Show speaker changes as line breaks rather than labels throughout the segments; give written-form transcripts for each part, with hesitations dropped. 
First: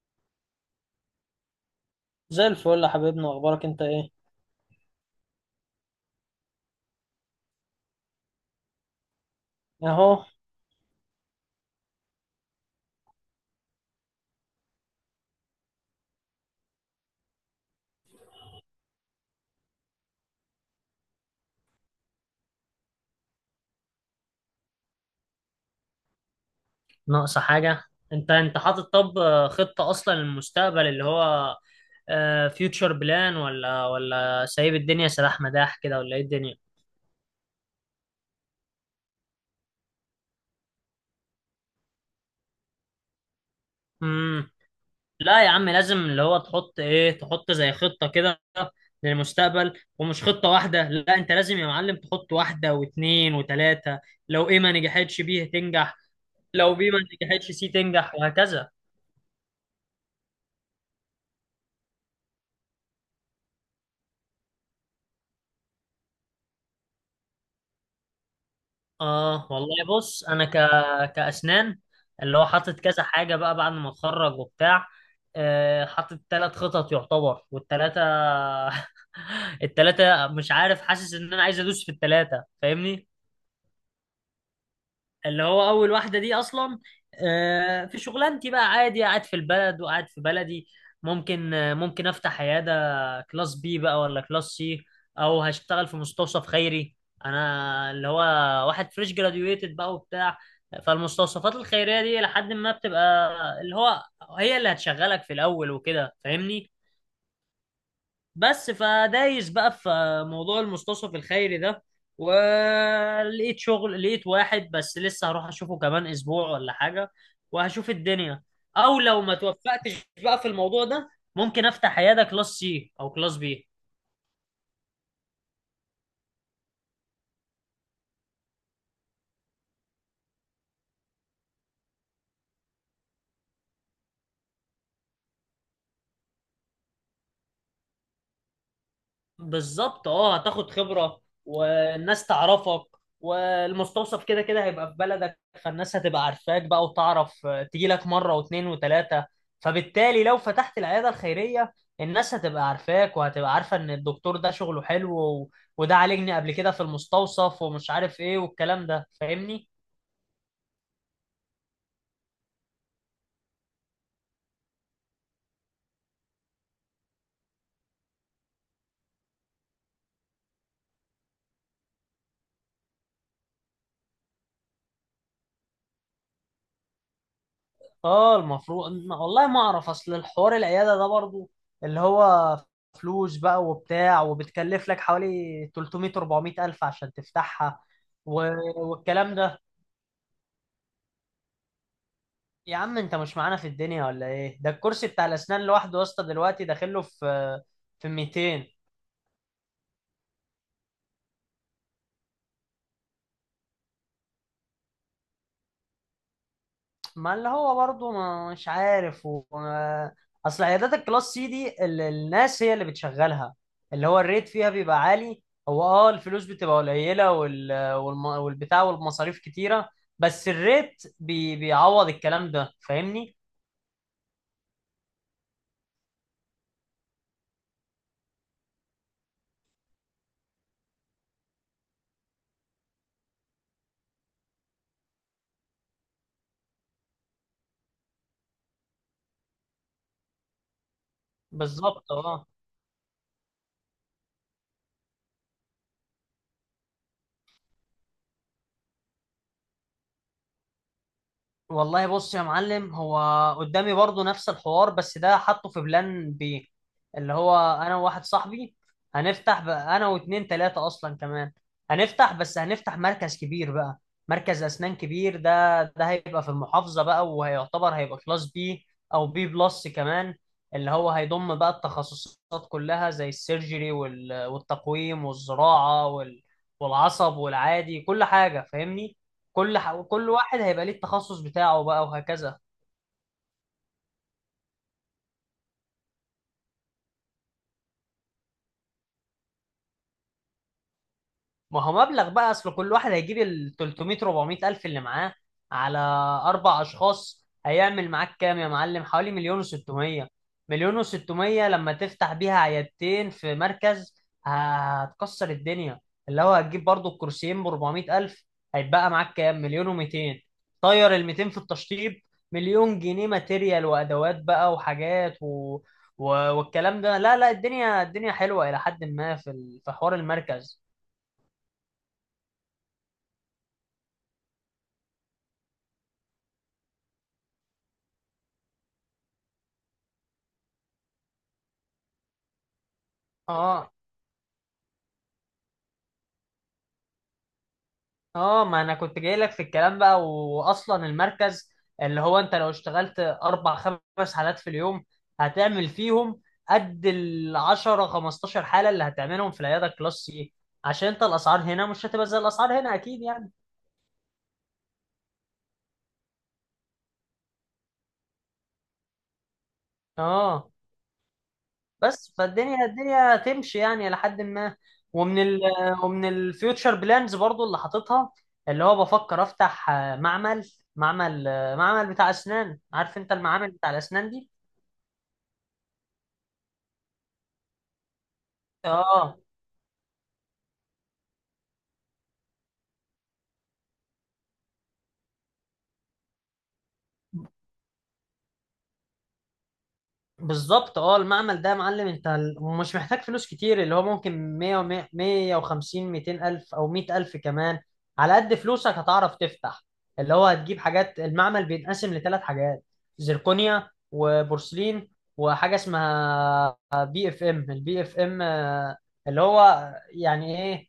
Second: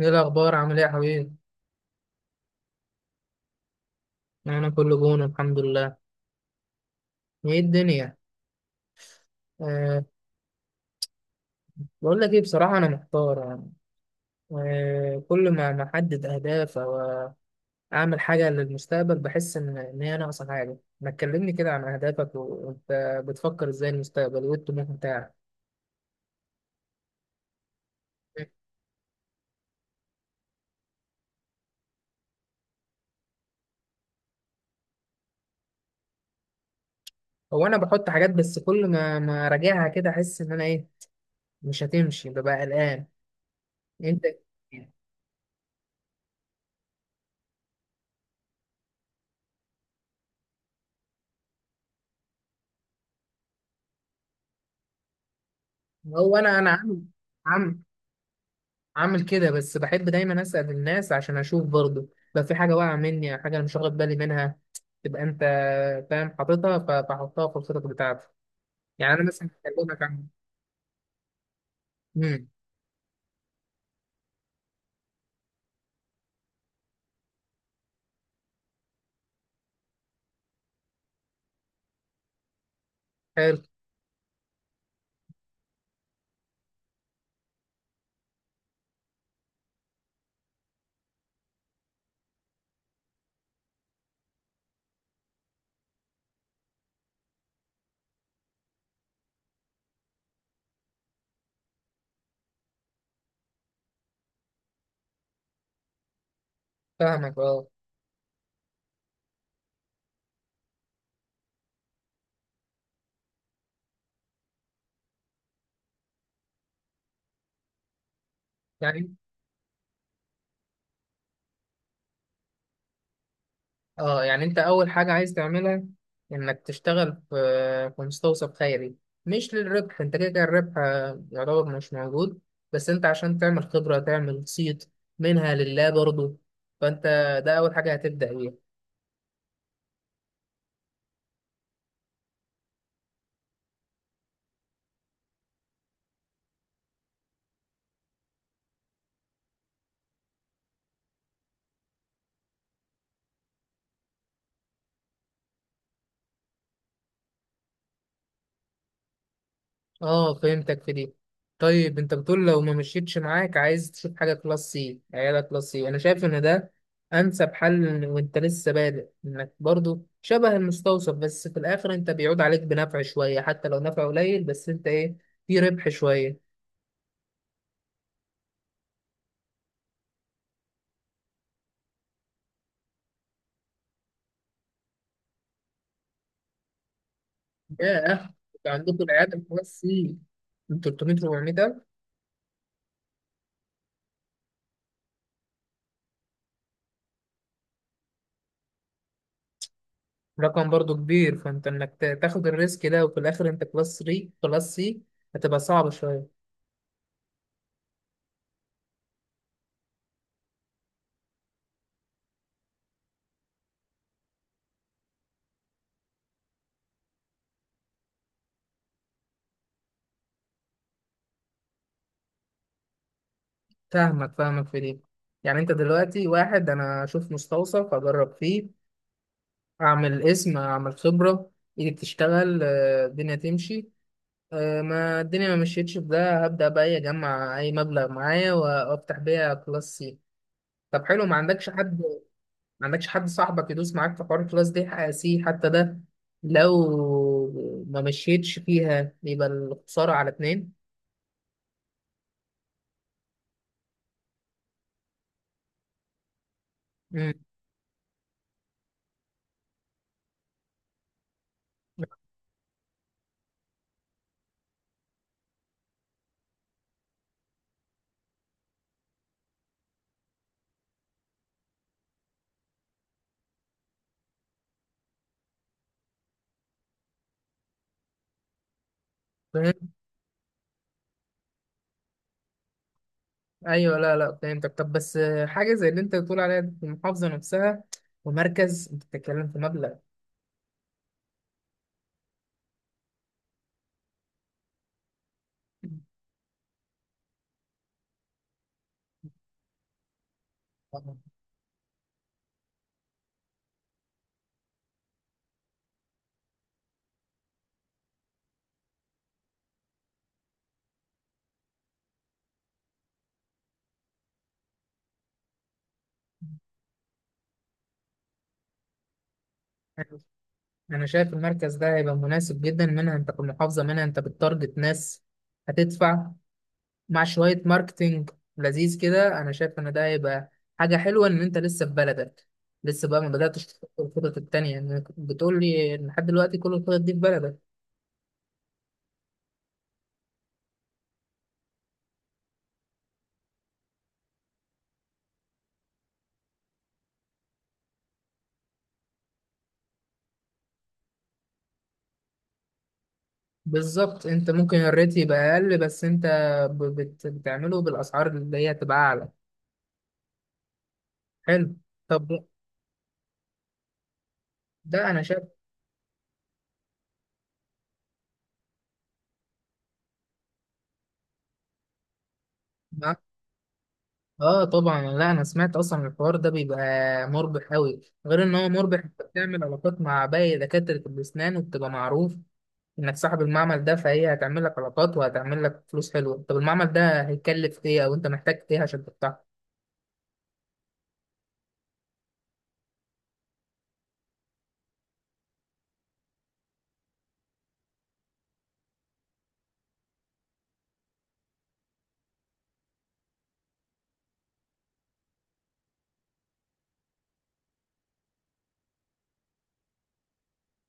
ايه الاخبار؟ عامل ايه يا حبيبي؟
زي الفل يا حبيبنا. اخبارك انت ايه؟
انا كله جون، الحمد لله. ايه الدنيا؟ أه
اهو.
بقول لك ايه، بصراحه انا محتار يعني. كل ما احدد اهداف او اعمل حاجه للمستقبل بحس ان هي ناقصه حاجه. ما تكلمني كده عن اهدافك وانت بتفكر ازاي المستقبل، وايه الطموح بتاعك؟
ناقصة حاجة؟ انت حاطط طب، خطة اصلا للمستقبل اللي هو فيوتشر بلان، ولا سايب الدنيا سلاح مداح كده، ولا ايه الدنيا؟
هو انا بحط حاجات، بس كل ما اراجعها كده احس ان انا ايه، مش هتمشي، ببقى قلقان انت.
امم. لا يا عم، لازم اللي هو تحط ايه، تحط زي خطة كده للمستقبل. ومش خطة واحدة، لا، انت لازم يا معلم تحط واحدة واتنين وتلاتة. لو ايه ما نجحتش بيه تنجح،
هو انا
لو بيه ما نجحتش سي
عامل
تنجح، وهكذا.
عامل كده، بس بحب دايما اسال الناس عشان اشوف برضه لو في حاجه واقعه مني، او حاجه انا مش واخد بالي منها، تبقى انت فاهم حاططها، فحطها في الخطط بتاعتي. يعني انا
اه
مثلا
والله
هكلمك
بص،
عن
انا كاسنان. اللي هو
امم
حاطط كذا حاجه بقى بعد ما اتخرج وبتاع، حاطط ثلاث خطط يعتبر، والثلاثه الثلاثه مش عارف، حاسس ان انا عايز ادوس في الثلاثه، فاهمني؟
حلو.
اللي هو اول واحده دي اصلا، في شغلانتي بقى، عادي قاعد في البلد وقاعد في بلدي. ممكن افتح عياده كلاس بي بقى، ولا كلاس سي، او هشتغل في مستوصف خيري. انا اللي هو واحد فريش جراديويتد بقى وبتاع، فالمستوصفات الخيريه دي لحد ما بتبقى اللي هو هي اللي هتشغلك في الاول وكده، فاهمني؟
فاهمك. اه
بس فدايس بقى في موضوع المستوصف الخيري ده، ولقيت شغل، لقيت واحد، بس لسه هروح اشوفه كمان اسبوع ولا حاجة، وهشوف الدنيا. او
يعني
لو ما توفقتش بقى في الموضوع ده، ممكن افتح عيادة كلاس سي او كلاس بي.
اه يعني انت اول حاجه عايز تعملها انك تشتغل في في مستوصف خيري، مش للربح، انت كده كده الربح يعتبر مش موجود، بس انت عشان تعمل خبره، تعمل صيت، منها لله برضه. فانت ده اول حاجه هتبدا بيها.
بالظبط اه، هتاخد خبرة والناس تعرفك، والمستوصف كده كده هيبقى في بلدك، فالناس هتبقى عارفاك بقى وتعرف، تيجي لك مرة واثنين وثلاثة. فبالتالي لو فتحت العيادة الخيرية، الناس هتبقى عارفاك وهتبقى عارفة ان الدكتور ده شغله حلو، وده عالجني قبل كده في المستوصف ومش عارف ايه والكلام ده، فاهمني؟
اه فهمتك في دي. طيب انت بتقول لو ما مشيتش معاك، عايز تشوف حاجه كلاس سي، عيالك كلاس سي، انا شايف ان ده انسب حل، وانت لسه بادئ، انك برضو شبه المستوصف، بس في الاخر انت بيعود عليك بنفع شويه، حتى لو نفع قليل، بس انت ايه، في ربح شويه.
اه، المفروض والله ما اعرف. اصل الحوار العياده ده برضو اللي هو فلوس بقى وبتاع، وبتكلف لك حوالي 300 400 الف عشان تفتحها،
ياه،
و...
انت عندكم
والكلام
العيال
ده.
كلاس سي من 300 400 الف؟
يا عم، انت مش معانا في الدنيا ولا ايه؟ ده الكرسي بتاع الاسنان لوحده يا اسطى دلوقتي داخله في في 200.
رقم برضو كبير، فانت انك تاخد الريسك ده وفي الاخر انت كلاس 3 كلاس سي هتبقى صعبه شويه.
ما اللي هو برضه، مش عارف، اصل عيادات الكلاس سي دي الناس هي اللي بتشغلها، اللي هو الريت فيها بيبقى عالي. هو اه، الفلوس بتبقى قليلة والبتاع والمصاريف كتيرة، بس الريت بيعوض الكلام ده، فاهمني؟
فاهمك فاهمك في دي. يعني انت دلوقتي واحد انا اشوف مستوصف اجرب فيه، اعمل اسم، اعمل خبرة، ايدي بتشتغل، الدنيا تمشي. ما الدنيا ما مشيتش في ده، هبدأ بقى إيه، اجمع اي مبلغ معايا وافتح بيها كلاس سي. طب حلو، ما عندكش حد،
بالظبط اه.
ما عندكش حد صاحبك يدوس معاك في حوار الكلاس دي حق سي حتى ده، لو ما مشيتش فيها يبقى الخسارة على اتنين.
والله بص يا معلم، هو قدامي برضو نفس الحوار بس ده حاطه في بلان بي. اللي هو انا وواحد صاحبي هنفتح بقى، انا واتنين تلاتة اصلا كمان، هنفتح مركز كبير بقى، مركز اسنان كبير. ده هيبقى في المحافظة بقى، وهيعتبر هيبقى كلاس بي او بي بلس كمان. اللي هو هيضم بقى التخصصات كلها زي السيرجري، والتقويم والزراعة، والعصب والعادي، كل حاجة فاهمني.
مم.
كل واحد هيبقى ليه التخصص بتاعه بقى، وهكذا.
ايوه، لا فهمتك. طب بس حاجه زي اللي انت بتقول عليها دي في المحافظه نفسها، ومركز، انت بتتكلم في مبلغ.
ما هو مبلغ بقى، اصل كل واحد هيجيب ال 300 400 الف اللي معاه، على اربع اشخاص هيعمل معاك كام يا معلم؟ حوالي مليون و600. لما تفتح بيها عيادتين في مركز هتكسر الدنيا. اللي هو هتجيب برضو الكرسيين ب 400 الف، هيتبقى معاك كام؟ مليون و200. طير ال 200 في التشطيب، مليون جنيه ماتيريال وادوات بقى وحاجات، والكلام ده. لا لا، الدنيا الدنيا حلوة الى حد ما في حوار المركز.
انا شايف المركز ده هيبقى مناسب جدا، منها انت في المحافظه، منها انت بتتارجت ناس هتدفع، مع شويه ماركتينج لذيذ كده. انا شايف ان ده هيبقى حاجه حلوه، ان انت لسه في بلدك، لسه بقى ما بداتش تفكر
اه
الخطط التانيه. يعني بتقول لي إن لحد دلوقتي كل الخطط دي في بلدك.
اه، ما انا كنت جاي لك في الكلام بقى. واصلا المركز اللي هو انت لو اشتغلت اربع خمس حالات في اليوم، هتعمل فيهم قد ال 10 15 حاله اللي هتعملهم في العياده كلاس سي، عشان انت الاسعار هنا مش هتبقى زي الاسعار هنا اكيد يعني.
بالظبط. انت ممكن الريت يبقى اقل، بس انت بتعمله بالاسعار اللي هي تبقى اعلى.
اه
حلو. طب
بس
ده،
فالدنيا الدنيا تمشي يعني لحد ما.
ده انا
ومن
شايف
ال ومن الفيوتشر بلانز برضو اللي حاططها، اللي هو بفكر افتح معمل بتاع اسنان. عارف
معاك.
انت المعامل بتاع الاسنان دي؟
اه طبعا، لا انا سمعت اصلا الحوار ده بيبقى مربح قوي، غير ان هو مربح، انت
اه
بتعمل علاقات مع باقي دكاترة الاسنان وبتبقى معروف انك صاحب المعمل ده، فهي هتعمل لك علاقات وهتعمل لك فلوس حلوة. طب المعمل ده هيكلف ايه، او انت محتاج ايه عشان تفتحه؟
بالظبط اه. المعمل ده يا معلم، انت مش محتاج فلوس كتير، اللي هو ممكن 100 150 200 الف او 100 الف كمان، على قد فلوسك هتعرف تفتح. اللي هو هتجيب حاجات المعمل، بينقسم لثلاث حاجات: زركونيا وبورسلين، وحاجه اسمها بي اف ام. البي اف ام اللي هو يعني ايه؟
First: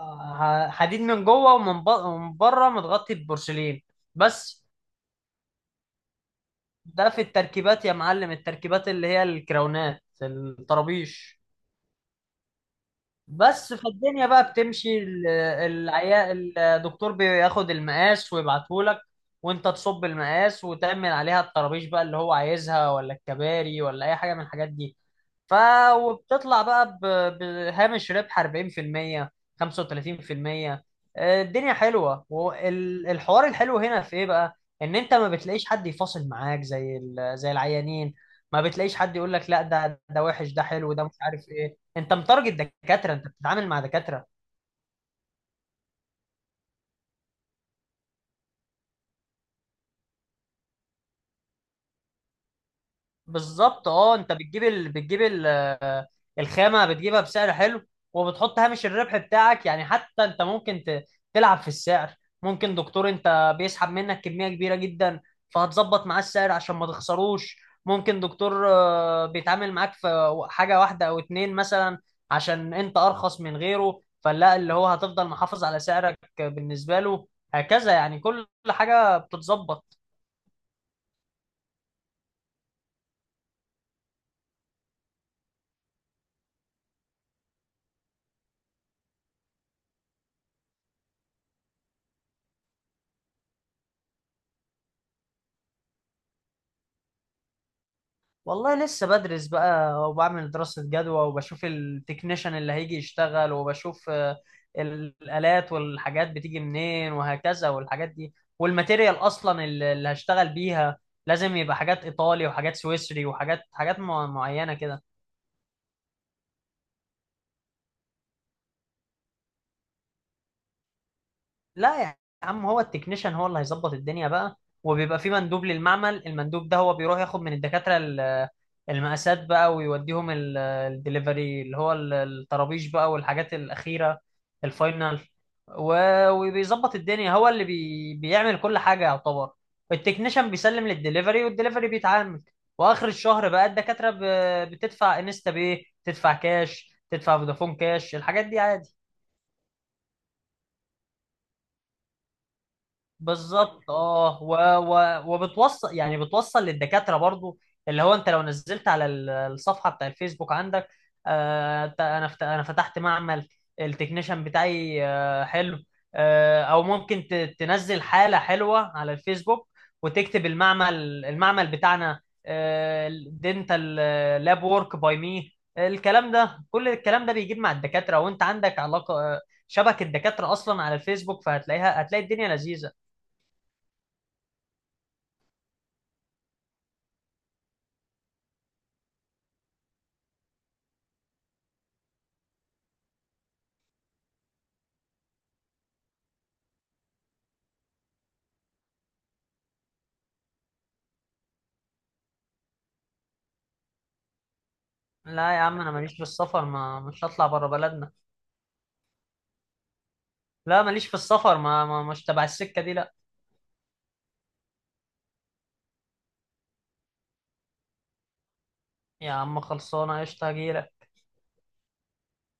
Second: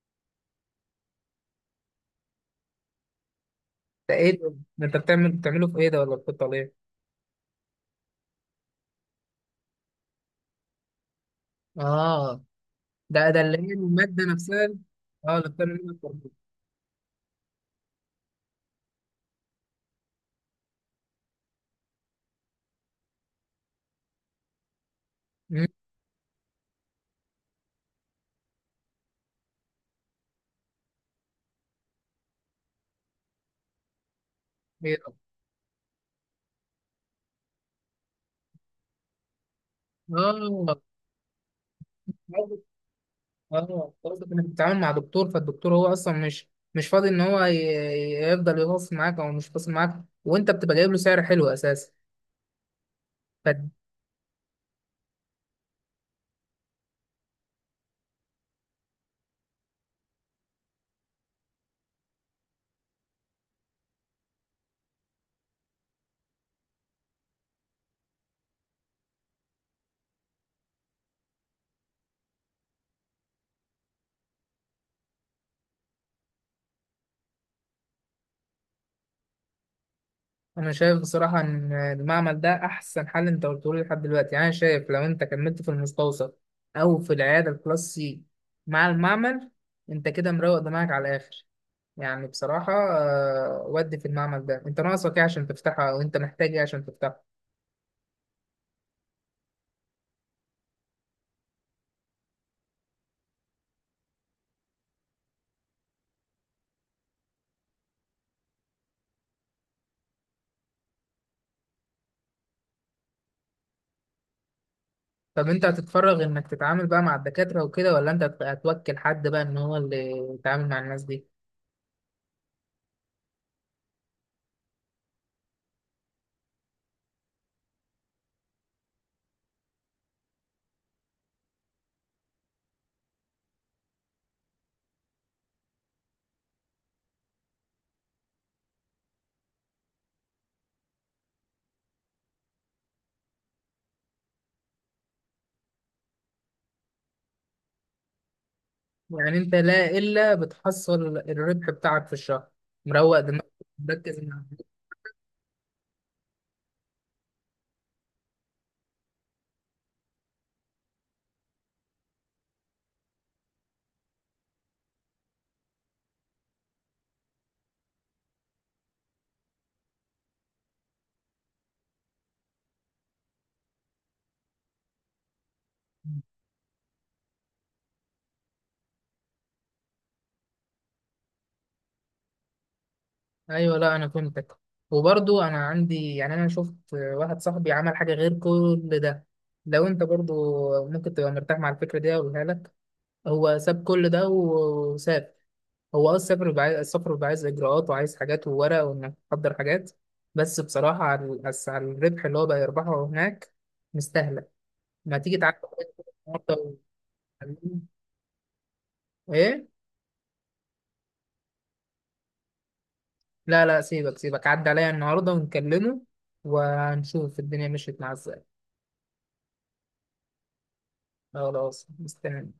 حديد من جوه ومن بره متغطي ببورسلين.
ده ايه؟ ده
بس
انت بتعمل بتعمله في ايه ده، ولا بتحطه على ايه؟
ده في التركيبات يا معلم، التركيبات اللي هي الكراونات الطرابيش.
اه. ده اللي
بس
هي
في
المادة
الدنيا بقى
نفسها.
بتمشي ال-
اه، اللي بتعمل منها الفرمول.
العيا الدكتور بياخد المقاس ويبعتهولك، وانت تصب المقاس وتعمل عليها الطرابيش بقى اللي هو عايزها، ولا الكباري، ولا اي حاجه من الحاجات دي. ف
مم،
وبتطلع بقى بهامش ربح 40% 35%. الدنيا حلوه. والحوار الحلو هنا في ايه بقى؟ ان
هي-
انت ما بتلاقيش حد يفاصل معاك زي زي العيانين، ما بتلاقيش حد يقول لك: لا، ده وحش، ده
اه،
حلو، ده مش عارف ايه، انت متارجت
برضه-
دكاتره، انت بتتعامل مع
اه
دكاتره.
قصدك انك بتتعامل مع دكتور، فالدكتور هو اصلا مش مش فاضي ان هو يفضل يواصل معاك او مش فاصل معاك، وانت بتبقى جايب له سعر حلو اساسا.
بالظبط اه. انت بتجيب ال... بتجيب ال... آه، الخامه بتجيبها بسعر حلو. وبتحط هامش الربح بتاعك، يعني حتى انت ممكن تلعب في السعر. ممكن دكتور انت بيسحب منك كميه كبيره جدا، فهتظبط معاه السعر عشان ما تخسروش. ممكن دكتور بيتعامل معاك في حاجه واحده او اتنين مثلا، عشان انت ارخص من غيره، فلا اللي هو هتفضل محافظ على سعرك بالنسبه له. هكذا يعني كل حاجه بتتظبط.
انا شايف بصراحه ان المعمل ده احسن حل انت قلته لي لحد دلوقتي. يعني انا شايف لو انت كملت في المستوصف او في العياده الكلاس سي مع المعمل، انت كده مروق دماغك على الاخر. يعني بصراحه ودي. في المعمل ده انت ناقصك ايه عشان تفتحها، او انت محتاج ايه عشان تفتحها؟
والله لسه بدرس بقى، وبعمل دراسة جدوى، وبشوف التكنيشن اللي هيجي يشتغل، وبشوف الآلات والحاجات بتيجي منين، وهكذا. والحاجات دي والماتيريال أصلا اللي هشتغل بيها لازم يبقى حاجات إيطالي وحاجات سويسري حاجات معينة كده.
طب انت هتتفرغ انك تتعامل بقى مع الدكاتره وكده، ولا انت هتوكل حد بقى ان هو اللي يتعامل مع الناس دي؟
لا يا عم، هو التكنيشن هو اللي هيظبط الدنيا بقى. وبيبقى في مندوب للمعمل. المندوب ده هو بيروح ياخد من الدكاترة المقاسات بقى، ويوديهم الدليفري اللي هو الطرابيش بقى والحاجات الأخيرة، الفاينل. وبيظبط الدنيا، هو اللي بيعمل كل حاجة يعتبر. التكنيشن بيسلم للدليفري، والدليفري بيتعامل. وآخر الشهر بقى الدكاترة بتدفع انستا باي، تدفع كاش، تدفع فودافون كاش، الحاجات دي عادي.
يعني انت لا الا بتحصل الربح بتاعك في الشهر، مروق دماغك،
بالظبط
مركز مع
اه.
الناس.
وبتوصل، يعني بتوصل للدكاتره برضو. اللي هو انت لو نزلت على الصفحه بتاع الفيسبوك عندك، انا فتحت معمل التكنيشن بتاعي. حلو. او ممكن تنزل حاله حلوه على الفيسبوك، وتكتب المعمل بتاعنا: دينتال لاب وورك باي مي. الكلام ده كل الكلام ده بيجيب مع الدكاتره. وانت عندك علاقه، شبكه دكاتره اصلا على الفيسبوك، فهتلاقيها هتلاقي الدنيا لذيذه.
ايوه، لا انا فهمتك. وبرضو انا عندي، يعني انا شفت واحد صاحبي عمل حاجه غير كل ده، لو انت برضو ممكن تبقى مرتاح مع الفكره دي اقولها لك. هو ساب كل ده وساب، هو اه السفر بيبقى عايز، السفر بيبقى عايز اجراءات وعايز حاجات وورق وانك تحضر حاجات، بس بصراحه على بس على الربح اللي هو بقى يربحه هناك مستاهله. ما تيجي
لا
تعدي
يا عم،
عليا
انا ماليش في
النهارده
السفر. ما مش هطلع بره
ونكلمه.
بلدنا.
ايه؟
لا، ماليش في السفر. ما مش تبع السكه دي، لا.
لا لا، سيبك عدى عليا النهارده ونكلمه، ونشوف الدنيا مشيت معاه ازاي.
يا عم، خلصانه قشطه، هجيلك.
خلاص، مستني.